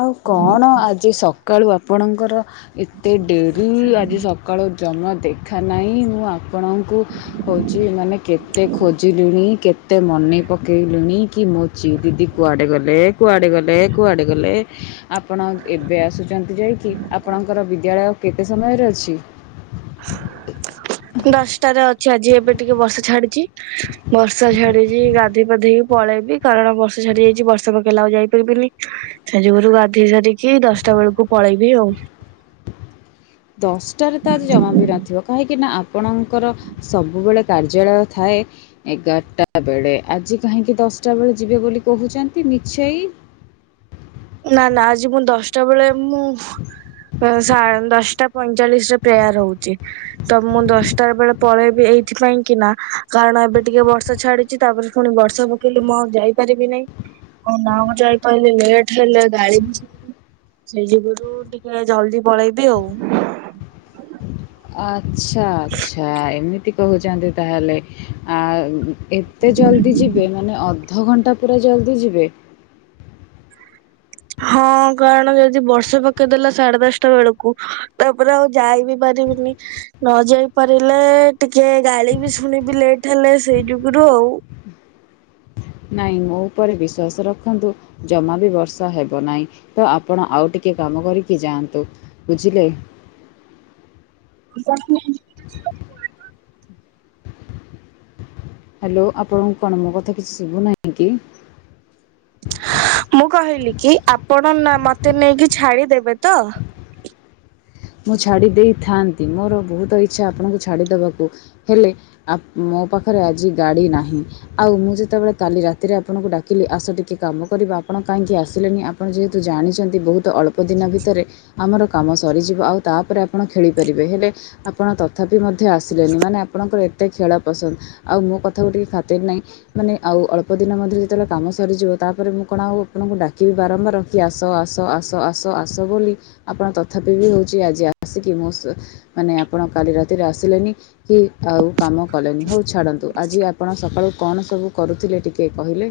ଆଉ କଣ ଆଜି ସକାଳୁ ଆପଣଙ୍କର ଏତେ ଡେରି ଆଜି ସକାଳୁ ଜମା ଦେଖା ନାହିଁ ମୁଁ ଆପଣଙ୍କୁ ହଉଛି ମାନେ କେତେ ଖୋଜିଲୁଣି କେତେ ମନେ ପକେଇଲୁଣି କି ମୋ ଚି ଦିଦି କୁଆଡେ ଗଲେ କୁଆଡେ ଗଲେ କୁଆଡେ ଗଲେ ଆପଣ ଏବେ ଆସୁଛନ୍ତି ଯାଇକି ଆପଣଙ୍କର ବିଦ୍ୟାଳୟ କେତେ ସମୟରେ ଅଛି? ଦଶଟାରେ ଅଛି ଆଜି ଏବେ ଟିକେ ବର୍ଷା ଛାଡିଚି ହ ବର୍ଷା ଝାଡିଛି ଗାଧୋଇ ପାଧେଇକି ପଳେଇବି କାରଣ ବର୍ଷା ଝାଡି ଯାଇଛି ବର୍ଷା ପକେଇଲେ ଆଉ ଯାଇପାରିବିନି ସେଇଯୋଗୁରୁ ଗାଧେଇ ସାରିକି ଦଶଟା ବେଳକୁ ପଳେଇବି ଆଉ ଦଶଟାରେ ତ ଆଜି ଜମା ବି ରା ଥିବ କାହିଁକିନା ଆପଣଙ୍କର ସବୁବେଳେ କାର୍ଯ୍ୟାଳୟ ଥାଏ। ଏଗାରଟା ବେଳେ ଆଜି କାହିଁକି ଦଶଟା ବେଳେ ଯିବେ ବୋଲି କହୁଛନ୍ତି ମିଛେଇ। ନା ନା ଆଜି ମୁଁ ଦଶଟା ବେଳେ ମୁଁ ଦଶଟା ପଇଁଚାଳିଶ ରେ ପ୍ରେୟାର ହଉଛି। ତ ମୁଁ ଦଶଟା ବେଳେ ପଳେଇବି ଏଇଥି ପାଇଁକି ନା କାରଣ ଏବେ ଟିକେ ବର୍ଷା ଛାଡି ତାପରେ ଫୁଣି ବର୍ଷା ପକେଇଲେ ମୁଁ ଆଉ ଯାଇପାରିବି ନାଇଁ ଆଉ ନ ଯାଇପାରିଲେ ଲେଟ ହେଲେ ଗାଳି ବିି ସେଇ ଯୋଗୁରୁ ଟିକେ ଜଲଦି ପଳେଇବି ଆଉ ଆଚ୍ଛା ଆଚ୍ଛା ଏମିତି କହୁଛନ୍ତି ତାହେଲେ ଆ ଏତେ ଜଲ୍ଦି ଯିବେ ମାନେ ଅଧଘଣ୍ଟା ପୁରା ଜଲ୍ଦି ଯିବେ ହଁ କାରଣ ଯଦି ବର୍ଷା ପକେଇ ଦେଲା ସାଢେ ଦଶଟା ବେଳକୁ ତାପରେ ଆଉ ଯାଇ ବିି ପାରିବିନି ନ ଯାଇ ପାରିଲେ ଟିକେ ଗାଳି ବି ଶୁଣିବି ଲେଟ୍ ହେଲେ ସେଇ ଯୋଗୁରୁ ଆଉ ନହିଁ ମୋ ଉପରେ ବିଶ୍ୱସ ରଖନ୍ତୁ ଜମା ବି ବର୍ଷା ହେବ ନାହିଁ ତ ଆପଣ ଆଉ ଟିକେ କାମ କରିକି ଯାଆନ୍ତୁ। ବୁଝିଲେ? [unintelligible] ହାଲୋ ଆପଣଙ୍କୁ କଣ ମୋ କଥା କିଛି ଶୁଭୁନାହିଁ କି? ମୁଁ କହିଲି କି ଆପଣ ନା ମତେ ନେଇକି ଛାଡିଦେବେ ତ? ମୁଁ ଛାଡ଼ି ଦେଇଥାନ୍ତି ମୋର ବହୁତ ଇଚ୍ଛା ଆପଣଙ୍କୁ ଛାଡ଼ିଦବାକୁ ହେଲେ ମୋ ପାଖରେ ଆଜି ଗାଡ଼ି ନାହିଁ। ଆଉ ମୁଁ ଯେତେବେଳେ କାଲି ରାତିରେ ଆପଣଙ୍କୁ ଡାକିଲି ଆସ ଟିକେ କାମ କରିବା ଆପଣ କାହିଁକି ଆସିଲେନି ଆପଣ ଯେହେତୁ ଜାଣିଛନ୍ତି ବହୁତ ଅଳ୍ପ ଦିନ ଭିତରେ ଆମର କାମ ସରିଯିବ। ଆଉ ତାପରେ ଆପଣ ଖେଳିପାରିବେ ହେଲେ ଆପଣ ତଥାପି ମଧ୍ୟ ଆସିଲେନି ମାନେ ଆପଣଙ୍କର ଏତେ ଖେଳ ପସନ୍ଦ। ଆଉ ମୋ କଥାକୁ ଟିକେ ଖାତିର ନାହିଁ। ମାନେ ଆଉ ଅଳ୍ପ ଦିନ ମଧ୍ୟରେ ଯେତେବେଳେ କାମ ସରିଯିବ ତାପରେ ମୁଁ କଣ ଆଉ ଆପଣଙ୍କୁ ଡାକିବି ବାରମ୍ବାର କି ଆସ ଆସ ଆସ ଆସ ଆସ ବୋଲି ଆପଣ ତଥାପି ବି ହେଉଛି ଆଜି ଆସିକି ମୋ ସ ମାନେ ଆପଣ କାଲି ରାତିରେ ଆସିଲେନି। କି ଆଉ କାମ କଲେନି ହଉ ଛାଡ଼ନ୍ତୁ ଆଜି ଆପଣ ସକାଳୁ କଣ ସବୁ କରୁଥିଲେ ଟିକେ କହିଲେ?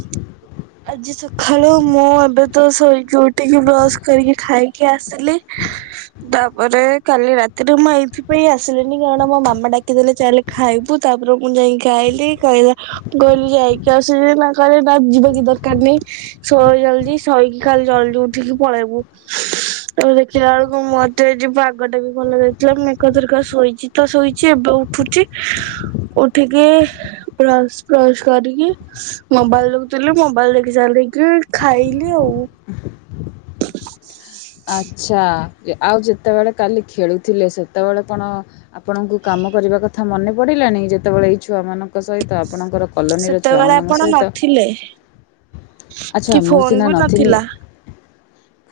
ସିଁ ଆଜି ସକାଳୁ ମୁଁ ଏବେ ତ ଶୋଇକି ଉଠି ଠିକି ବ୍ରସ୍ କରିକି ଖାଇକି ଆସିଲି ତାପରେ କାଲି ରାତିରେ ମୁଁ ଏଇଥିପାଇଁ ଆସିଲିନି କାରଣ ମୋ ମାମା ଡାକିଦେଲେ ଚାଲେ ଖାଇବୁ ତାପରେ ମୁଁ ଯାଇକି ଖାଇଲି। କହିଲା ମୁଁ କହିଲି ଯାଇକି ଅସୁବିଧା ନା କଲେ ନା ଯିବା କି ଦରକାର ନାହିଁ। ଶୋ ଜଲଦି ଶୋଇକି ଖାଲି ଜଲଦି ଉଠିକି ପଳେଇବୁ। ତ ଦେଖିଲା ବେଳକୁ ମତେ ଆଯି ପାଗଟା ବି ଭଲ ଦେଇଥିଲା ମୁଁ ଏକା ଥରେ ଶୋଇଛି ତ ଶୋଇଛି ଏବେ ଉଠୁଚି। ଉଠିକି ବ୍ରସ୍ ଫ୍ରସ୍ କରିକି ମୋବାଇଲ ଦେଖୁଥିଲି ମୋ ମୋବାଇଲ୍ ଦେଖି ସାରିକି ଖାଇଲି ଆଉ ଆଚ୍ଛା ଆଉ ଯେତେବେଳେ କାଲି ଖେଳୁଥିଲେ ସେତେବେଳେ କଣ ଆପଣଙ୍କୁ କାମ କରିବା କଥା ମନେ ପଡିଲାନି ଯେତେବେଳେ ଏଇ ଛୁଆମାନଙ୍କ ସହିତ ଆପଣଙ୍କର କଲୋନୀର ସେତେବେଳେ ଛୁଆମାନଙ୍କ ଆପଣ ସହିତ ନଥିଲେ ଆଚ୍ଛା କି ମୁଁ ଫୋନ ସିନା ବି ନଥିଲି ନଥିଲା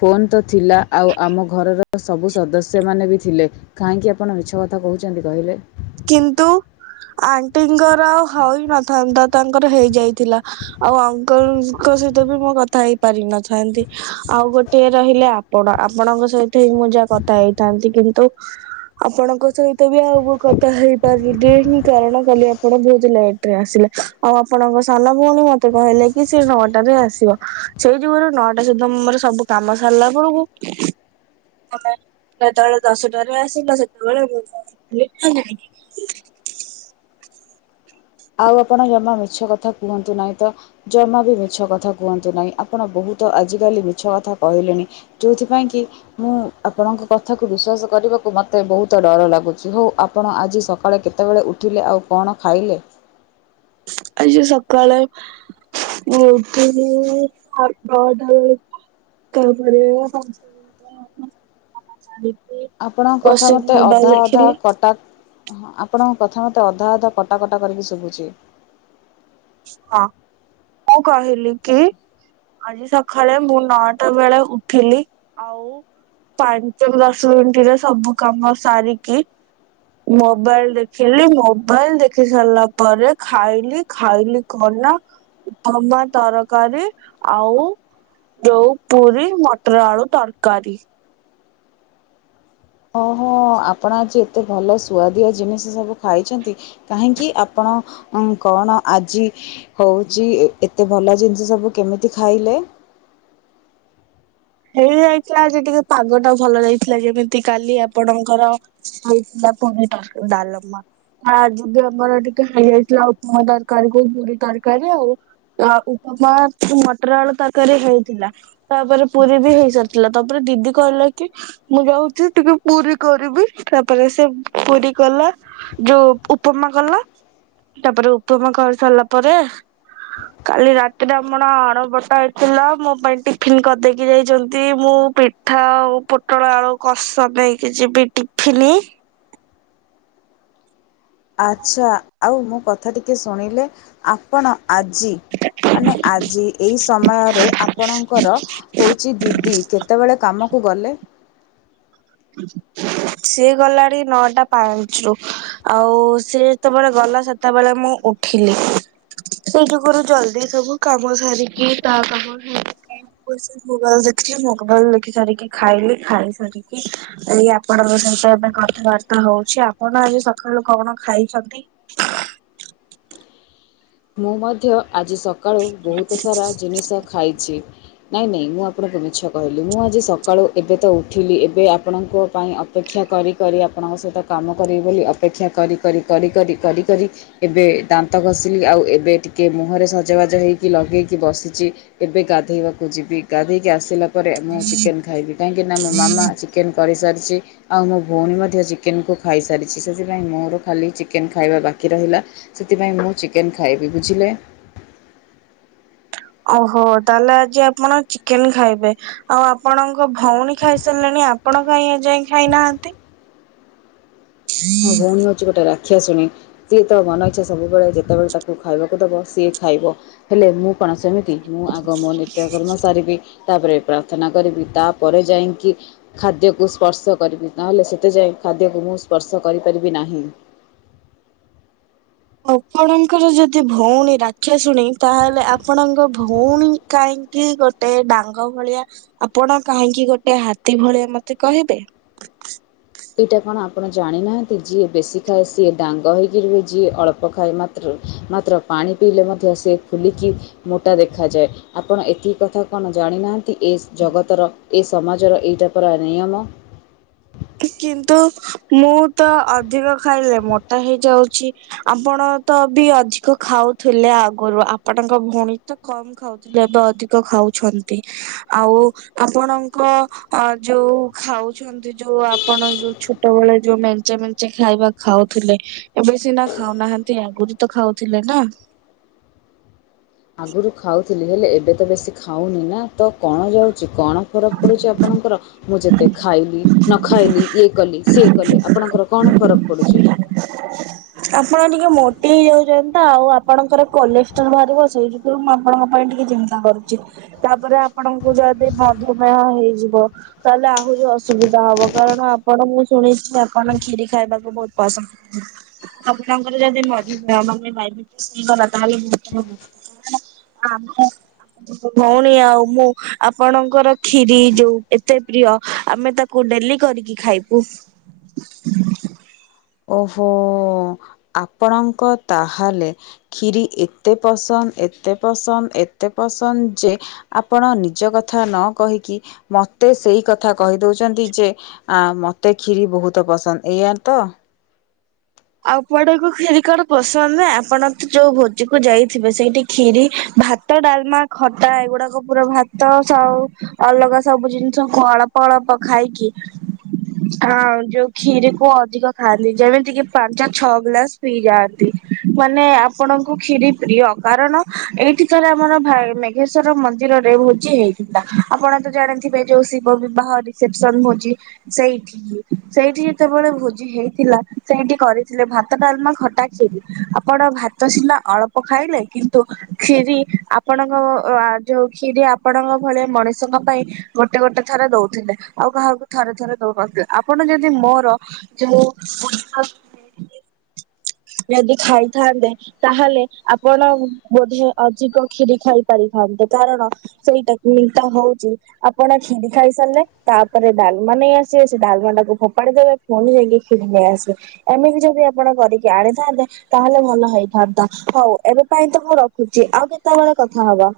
ଫୋନ ତ ଥିଲା ଆଉ ଆମ ଘରର ସବୁ ସଦସ୍ୟମାନେ ବି ଥିଲେ। କାହିଁକି ଆପଣ ମିଛ କଥା କହୁଛନ୍ତି କହିଲେ? କିନ୍ତୁ ଆଣ୍ଟିଙ୍କର ହଇ ନଥାନ୍ତା ତାଙ୍କର ହେଇଯାଇଥିଲା। ଆଉ ଅଙ୍କଲଙ୍କ ସହିତ ବି ମୁଁ କଥା ହେଇ ପାରିନଥାନ୍ତି ଆଉ ଗୋଟେ ରହିଲା ଆପଣ ଆପଣଙ୍କ ସହିତ ହିଁ ମୁଁ ଯାହା କଥା ହେଇଥାନ୍ତି କିନ୍ତୁ ଆପଣଙ୍କ ସହିତ ବି ଆଉ ତ ହେଇପାରିଲିନି ଏହିଁ କାରଣ କାଲି ଆପ ଆପଣ ଯେହେତୁ ଲେଟରେ ଆସିଲେ ଆଉ ଆପଣଙ୍କ ସାନ ଭଉଣୀ ମତେ କହିଲେ କି ସେ ନଅଟାରେ ଆସିବ। ସେଇ ଜୁଗରୁ ନଅଟା ସୁଦ୍ଧା ମୋର ସବୁ କାମ ସାରିଲା ବଳକୁ ତମେ ଯେତେବେଳେ ଦଶଟାରେ ଆସିଲ ସେତେବେଳେ ମୁଁ ସୁଁ ଆଉ ଆପଣ ଜମା ମିଛ କଥା କୁହନ୍ତୁ ନାହିଁ ତ। ଜମା ବି ମିଛ କଥା କୁହନ୍ତୁ ନାଇଁ ଆପଣ ବହୁତ ଆଜି କାଲି ମିଛ କଥା କହିଲେଣି। ଯୋଉଥିପାଇଁ କି ମୁଁ ଆପଣଙ୍କ କଥାକୁ ବିଶ୍ଵାସ କରିବାକୁ ମତେ ବହୁତ ଡର ଲାଗୁଛି ହଉ ଆପଣ ଆଜି ସକାଳେ କେତେବେଳେ ଉଠିଲେ ଆଉ କଣ ଖାଇଲେ? ଆଜି ସକାଳେ ମୁଁ ଇଡ଼ିଲି ଭାତ ଡାଲି କ ପଡିବ [inaudible] ଆପଣଙ୍କ କଥା ମତେ ଅଧା ଅଧା କଟା ହଁ ଆପଣଙ୍କ କଥା ମୋତେ ଅଧା ଅଧା କଟା କଟା କରିକି ଶୁଭୁଛି। ହଁ ମୁଁ କହିଲି କି ଆଜି ସଖାଳେ ମୁଁ ନଅଟା ବେଳେ ଉଠିଲି ଆଉ ପାଞ୍ଚରୁ ଦଶ ମିନିଟରେ ସବୁ କାମ ସାରିକି ମୋବାଇଲ ଦେଖିଲି ମୋବାଇଲ ଦେଖି ସାରିଲା ପରେ ଖାଇଲି ଖାଇଲି କଣନା ଉପମା ତରକାରୀ ଆଉ ଯୋଉ ପୁରୀ ମଟର ଆଳୁ ତରକାରୀ। ଓହୋ ଆପଣ ଆଜି ଏତେ ଭଲ ସୁଆଦିଆ ଜିନିଷ ସବୁ ଖାଇଛନ୍ତି। କାହିଁକି ଆପଣ କଣ ଆଜି ହଉଛି ଏତେ ଭଲ ଜିନିଷ ସବୁ କେମିତି ଖାଇଲେ? ହେଇଯାଇଥିଲା ଆଜି ଟିକେ ପାଗଟା ଭଲ ଯାଇଥିଲା ଯେମିତି କାଲି ଆପଣଙ୍କର ହେଇଥିଲା ପୁରି ତରକାରି ଡାଲମା। ଆ ଆଜି ବି ଆମର ଟିକେ ହେଇଯାଇଥିଲା ଆଉ ଉପମା ତରକାରୀ କୁ ପୁରୀ ତରକାରୀ ଆଉ। ଆ ଉପମାକୁ ମଟର ଆଳୁ ତରକାରୀ ହେଇଥିଲା ତାପରେ ପୁରୀବି ହେଇସାରିଥିଲା ତାପରେ ଦିଦି କହିଲା କି ମୁଁ ଯାଉଛି ଟିକେ ପୁରୀ କରିବି ତାପରେ ସେ ପୁରୀ କଲା ଯଉ ଉପମା କଲା ତାପରେ ଉପମା କରି ସାରିଲା ପରେ କାଲି ରାତିରେ ଆପଣ ଆଣବଟା ହେଇଥିଲା ମୋ ପାଇଁ ଟିଫନ୍ କରିଦେଇକି ଯାଇଛନ୍ତି ମୁଁ ପିଠା ଆଉ ପୋଟଳ ଆଳୁ କଷା ନେଇକି ଯିବି ଟିଫନ୍। ଆଚ୍ଛା ଆଉ ମୁଁ କଥା ଟିକେ ଶୁଣିଲେ ଆପଣ ଆଜି ମାନେ ଆଜି ଏଇ ସମୟରେ ଆପଣଙ୍କର? ହଉଚି ଦିଦି କେତେବେଳେ କାମକୁ ଗଲେ? ସିଏ ଗଲାଣି ନଅଟା ପାଞ୍ଚ ରୁ। ଆଉ ସିଏ ଯେତେବେଳେ ଗଲା ସେତେବେଳେ ମୁଁ ଉଠିଲି। ସେଇ ଯୁଗରୁ ଜଲଦି ସବୁ କାମ ସାରିକି ତା କାମ ହେଇ ମୁଁ ଆସିକି ମୋବାଇଲ ଦେଖିଲି ମୋବାଇଲ ଦେଖି ସାରିକି ଖାଇଲି ଖାଇ ସାରିକି ଏଇ ଆପଣଙ୍କ ସହିତ ଏବେ କଥାବାର୍ତ୍ତା ହଉଛି ଆପଣ ଆଜି ସକାଳୁ କଣ ଖାଇଛନ୍ତି? ମୁଁ ମଧ୍ୟ ଆଜି ସକାଳୁ ବହୁତ ସାରା ଜିନିଷ ଖାଇଛି। ନାଇଁ ନାଇଁ ମୁଁ ଆପଣଙ୍କୁ ମିଛ କହିଲି ମୁଁ ଆଜି ସକାଳୁ ଏବେ ତ ଉଠିଲି ଏବେ ଆପଣଙ୍କ ପାଇଁ ଅ ଅପେକ୍ଷା କରି କରି ଆପଣଙ୍କ ସହିତ କାମ କରିବି ବୋଲି ଅପେକ୍ଷା କରି କରି କରି କରି କରି କରି ଏବେ ଦାନ୍ତ ଘଷିଲି ଆଉ ଏବେ ଟିକେ ମୁହଁରେ ସଜବାଜ ହେଇକି ଲଗେଇକି ବସିଚି। ଏବେ ଗାଧେଇବାକୁ ଯିବି ଗାଧେଇକି ଆସିଲା ପରେ ମୁଁ ଚିକେନ ଖାଇବି। କାହିଁକିନା ମୋ ମାମା ଚିକେନ କରିସାରିଚି। ଆଉ ମୋ ଭଉଣୀ ମଧ୍ୟ ଚିକେନକୁ ଖାଇସାରିଚି ସେଥିପାଇଁ ମୋର ଖାଲି ଚିକେନ ଖାଇବା ବାକି ରହିଲା। ସେଥିପାଇଁ ମୁଁ ଚିକେନ ଖାଇବି ବୁଝିଲେ? ଓହୋ ତାହେଲେ ଆଜି ଆପଣ ଚିକେନ ଖାଇବେ? ଆଉ ଆପଣଙ୍କ ଭଉଣୀ ଖାଇସାରିଲେଣି ଆପଣ କାହିଁ ଏଯାଏଁ ଖାଇନାହାନ୍ତି? [unintelligible] ମୋ ଭଉଣୀ ହଉଚି ଗୋଟେ ରାକ୍ଷାଶୁଣି। ସିଏ ତ ମନ ଇଚ୍ଛା ସବୁବେଳେ ଯେତେବେଳେ ତାକୁ ଖାଇବାକୁ ଦବ ସିଏ ଖାଇବ। ହେଲେ ମୁଁ କଣ ସେମିତି ମୁଁ ଆଗ ମୋ ନିତ୍ୟ କର୍ମ ସାରିବି। ତାପରେ ପ୍ରାର୍ଥନା କରିବି ତାପରେ ଯାଇଁକି ଖାଦ୍ୟକୁ ସ୍ପର୍ଶ କରିବି ନହେଲେ ସେତେ ଯାଏଁ ଖାଦ୍ୟକୁ ମୁଁ ସ୍ପର୍ଶ କରିପାରିବି ନାହିଁ। ଆପଣଙ୍କର ଯଦି ଭଉଣୀ ରାକ୍ଷାଶୁଣି ତାହେଲେ ଆପଣଙ୍କ ଭଉଣୀ କାହିଁକି ଗୋଟେ ଡାଙ୍ଗ ଭଳିଆ ଆପଣ କାହିଁକି ଗୋଟେ ହାତୀ ଭଳିଆ ମତେ କହିବେ? ଏଇଟା କଣ ଆପଣ ଜାଣିନାହାନ୍ତି ଯିଏ ବେଶୀ ଖାଏ ସିଏ ଡାଙ୍ଗ ହେଇକି ରୁହେ ଯିଏ ଅଳ୍ପ ଖାଏ ମା ତୃ ମାତ୍ର ପାଣି ପିଇଲେ ମଧ୍ୟ ସେ ଫୁଲିକି ମୋଟା ଦେଖାଯାଏ। ଆପଣ ଏତିକି କଥା କଣ ଜାଣିନାହାନ୍ତି ଏ ଜଗତର ଏ ସମାଜର ଏଇଟା ପରା ନିୟମ। କିନ୍ତୁ ମୁଁ ତ ଅଧିକ ଖାଇଲେ ମୋଟା ହେଇଯାଉଚି। ଆପଣ ତ ବି ଅଧିକ ଖାଉଥିଲେ ଆଗରୁ ଆପଣଙ୍କ ଭଉଣୀ ତ କମ ଖାଉଥିଲେ ଏବେ ଅଧିକ ଖାଉଛନ୍ତି। ଆଉ ଆପଣଙ୍କ ଅ ଯୋଉ ଖାଉଛନ୍ତି? ଯୋଉ ଆପଣ ଯୋଉ ଛୋଟବେଳେ ଯୋଉ ମେଞ୍ଚ ମେଞ୍ଚ ଖାଇବା ଖାଉଥିଲେ। ଏବେ ସିନା ଖାଉନାହାନ୍ତି ଆଗରୁ ତ ଖାଉଥିଲେ ନା? ଆଗରୁ ଖାଉଥିଲି ହେଲେ ଏବେ ତ ବେଶୀ ଖାଉନି ନା ତ କଣ ଯାଉ କଣ ଫରକ ପଡ଼ୁଛି ଆପଣଙ୍କର ମୁଁ ଯେତେ ଖାଇଲି ନ ଖାଇଲି ଇଏ କଲି ସିଏ କଲେ ଆପଣଙ୍କର କଣ ଫରକ ପଡ଼ୁଚି? ଆପଣ ଟିକେ ମୋଟି ହେଇଯାଉଚନ୍ତିନା ଆଉ ଆପଣଙ୍କର କୋଲେଷ୍ଟ୍ରୋଲ ବାହାରିବ ସେଇଥିପାଇଁ ମୁଁ ଆପଣଙ୍କ ପାଇଁ ଟିକେ ଚିନ୍ତ ନ୍ତା କରୁଚି ତାପରେ ଆପଣଙ୍କୁ ଯଦି ମଧୁମେହ ହେଇଯିବ? ତାହେଲେ ଆହୁରି ଅସୁବିଧା ହବ କାରଣ ଆପଣ ମୁଁ ଶୁଣିଚି ଆପଣ କ୍ଷୀରି ଖାଇବାକୁ ବହୁତ ପସନ୍ଦ କର ଆପଣଙ୍କର ଯଦି ମ ମଧୁମୟ ମାନେ ଡାଇବେଟିସ୍ ହେଇଗଲା ତାହେଲେ ବହୁତ [unintelligible] ମୋ ଭଉଣୀ ଆଉ ମୁଁ ଆପଣଙ୍କର ଖିରୀ ଯୋଉ ଏତେ ପ୍ରିୟ ଆମେ ତାକୁ କୁ ଡେଲି କରିକି ଖାଇବୁ। ଓହୋ ଆପଣଙ୍କ ତାହେଲେ ଖିରି ଏତେ ପସନ୍ଦ ଏତେ ପସନ୍ଦ ଏତେ ପସନ୍ଦ ଯେ ଆପଣ ନିଜ କଥା ନ କହିକି ମତେ ସେଇ କଥା କହିଦଉଚନ୍ତି ଯେ ଆ ମତେ କ୍ଷିରି ବହୁତ ପସନ୍ଦ ଏଇଆତ। ଆଉ କୁଆଡେକୁ କ୍ଷିରି କାହାର ପସନ୍ଦ ନା ଆପଣ ତ ଯୋଉ ଭୋଜିକୁ ଯାଇଥିବେ ସେଇଠି ଖିରି ଭା ତ ଡାଲମା ଖଟା ଏଗୁଡାକ ପୁରା ଭାତ ସଉ ଅଲଗା ସବୁ ଜିନିଷ ଫଳ ଅଳପ ଖାଇକି ହଁ ହଁ ଯୋଉ କ୍ଷୀର କୁ ଅଧିକ ଖାଆନ୍ତି ଯେମିତି କିି ପାଞ୍ଚ ଛଅ ଗ୍ଲାସ ପିଇଯାଆନ୍ତି ମାନେ ଆପଣଙ୍କୁ ଖିରି ପ୍ରିୟ କାରଣ ଏଇଠି ଥରେ ଆମର ଭା ମେଘେଶ୍ଵର ମନ୍ଦିରରେ ଭୋଜି ହେଇଥିଲା ଆପଣ ତ ଜାଣି ଥିବେ ଯୋଉ ଶିବ ବିବାହ ରିସେପସନ ହଉଛି। ସେଇଠି ସେଇଠି ଯେତେବେଳେ ଭୋଜି ହେଇଥିଲା ସେଇଠି କରିଥିଲେ ଭାତ ଡାଲମା ଖଟା ଖିରି ଆପଣ ଭାତ ସିିନା ଅଳପ ଖାଇଲେ କିନ୍ ତ ଖିରି ଆପଣଙ୍କ ଅ ଯୋଉ ଖିରି ଆପଣଙ୍କ ଭଳିଆ ମଣିଷଙ୍କ ପାଇଁ ଗୋଟେ ଗୋଟେ ଥରେ ଦଉଥିଲେ ଆଉ କାହାକୁ ଥରେ ଥରେ ଦଉନଥିଲେ। ଆପଣ ଯଦି ମୋର ଯଉ [unintelligible] ଯଦି ଖାଇଥାନ୍ତେ। ତାହେଲେ ଆପଣ ବୋଧେ ଅଧିକ କ୍ଷିରି ଖାଇ ପାରିଥାନ୍ତେ। କାରଣ ସେଇଟାକୁ ଇଟା ହଉଛି। ଆପଣ କ୍ଷିରି ଖାଇ ସାରିଲେ ତାପରେ ଡାଲମା ନେଇ ଆସିବେ ସେ ଡାଲମା ଟାକୁ ଫୋପାଡି ଦେବେ। ପୁଣି ଯାଇକି କ୍ଷୀରି ନେଇ ଆସିବେ ଏମିତି ଯଦି ଆପଣ କରିକି ଆଣିଥାନ୍ତେ ତାହେଲେ ଭଲ ହେଇଥାନ୍ତା ହଉ ଏବେ ପାଇଁ ତ ମୁଁ ରଖୁଛି ଆଉ କେତେବେଳେ କଥା ହବା।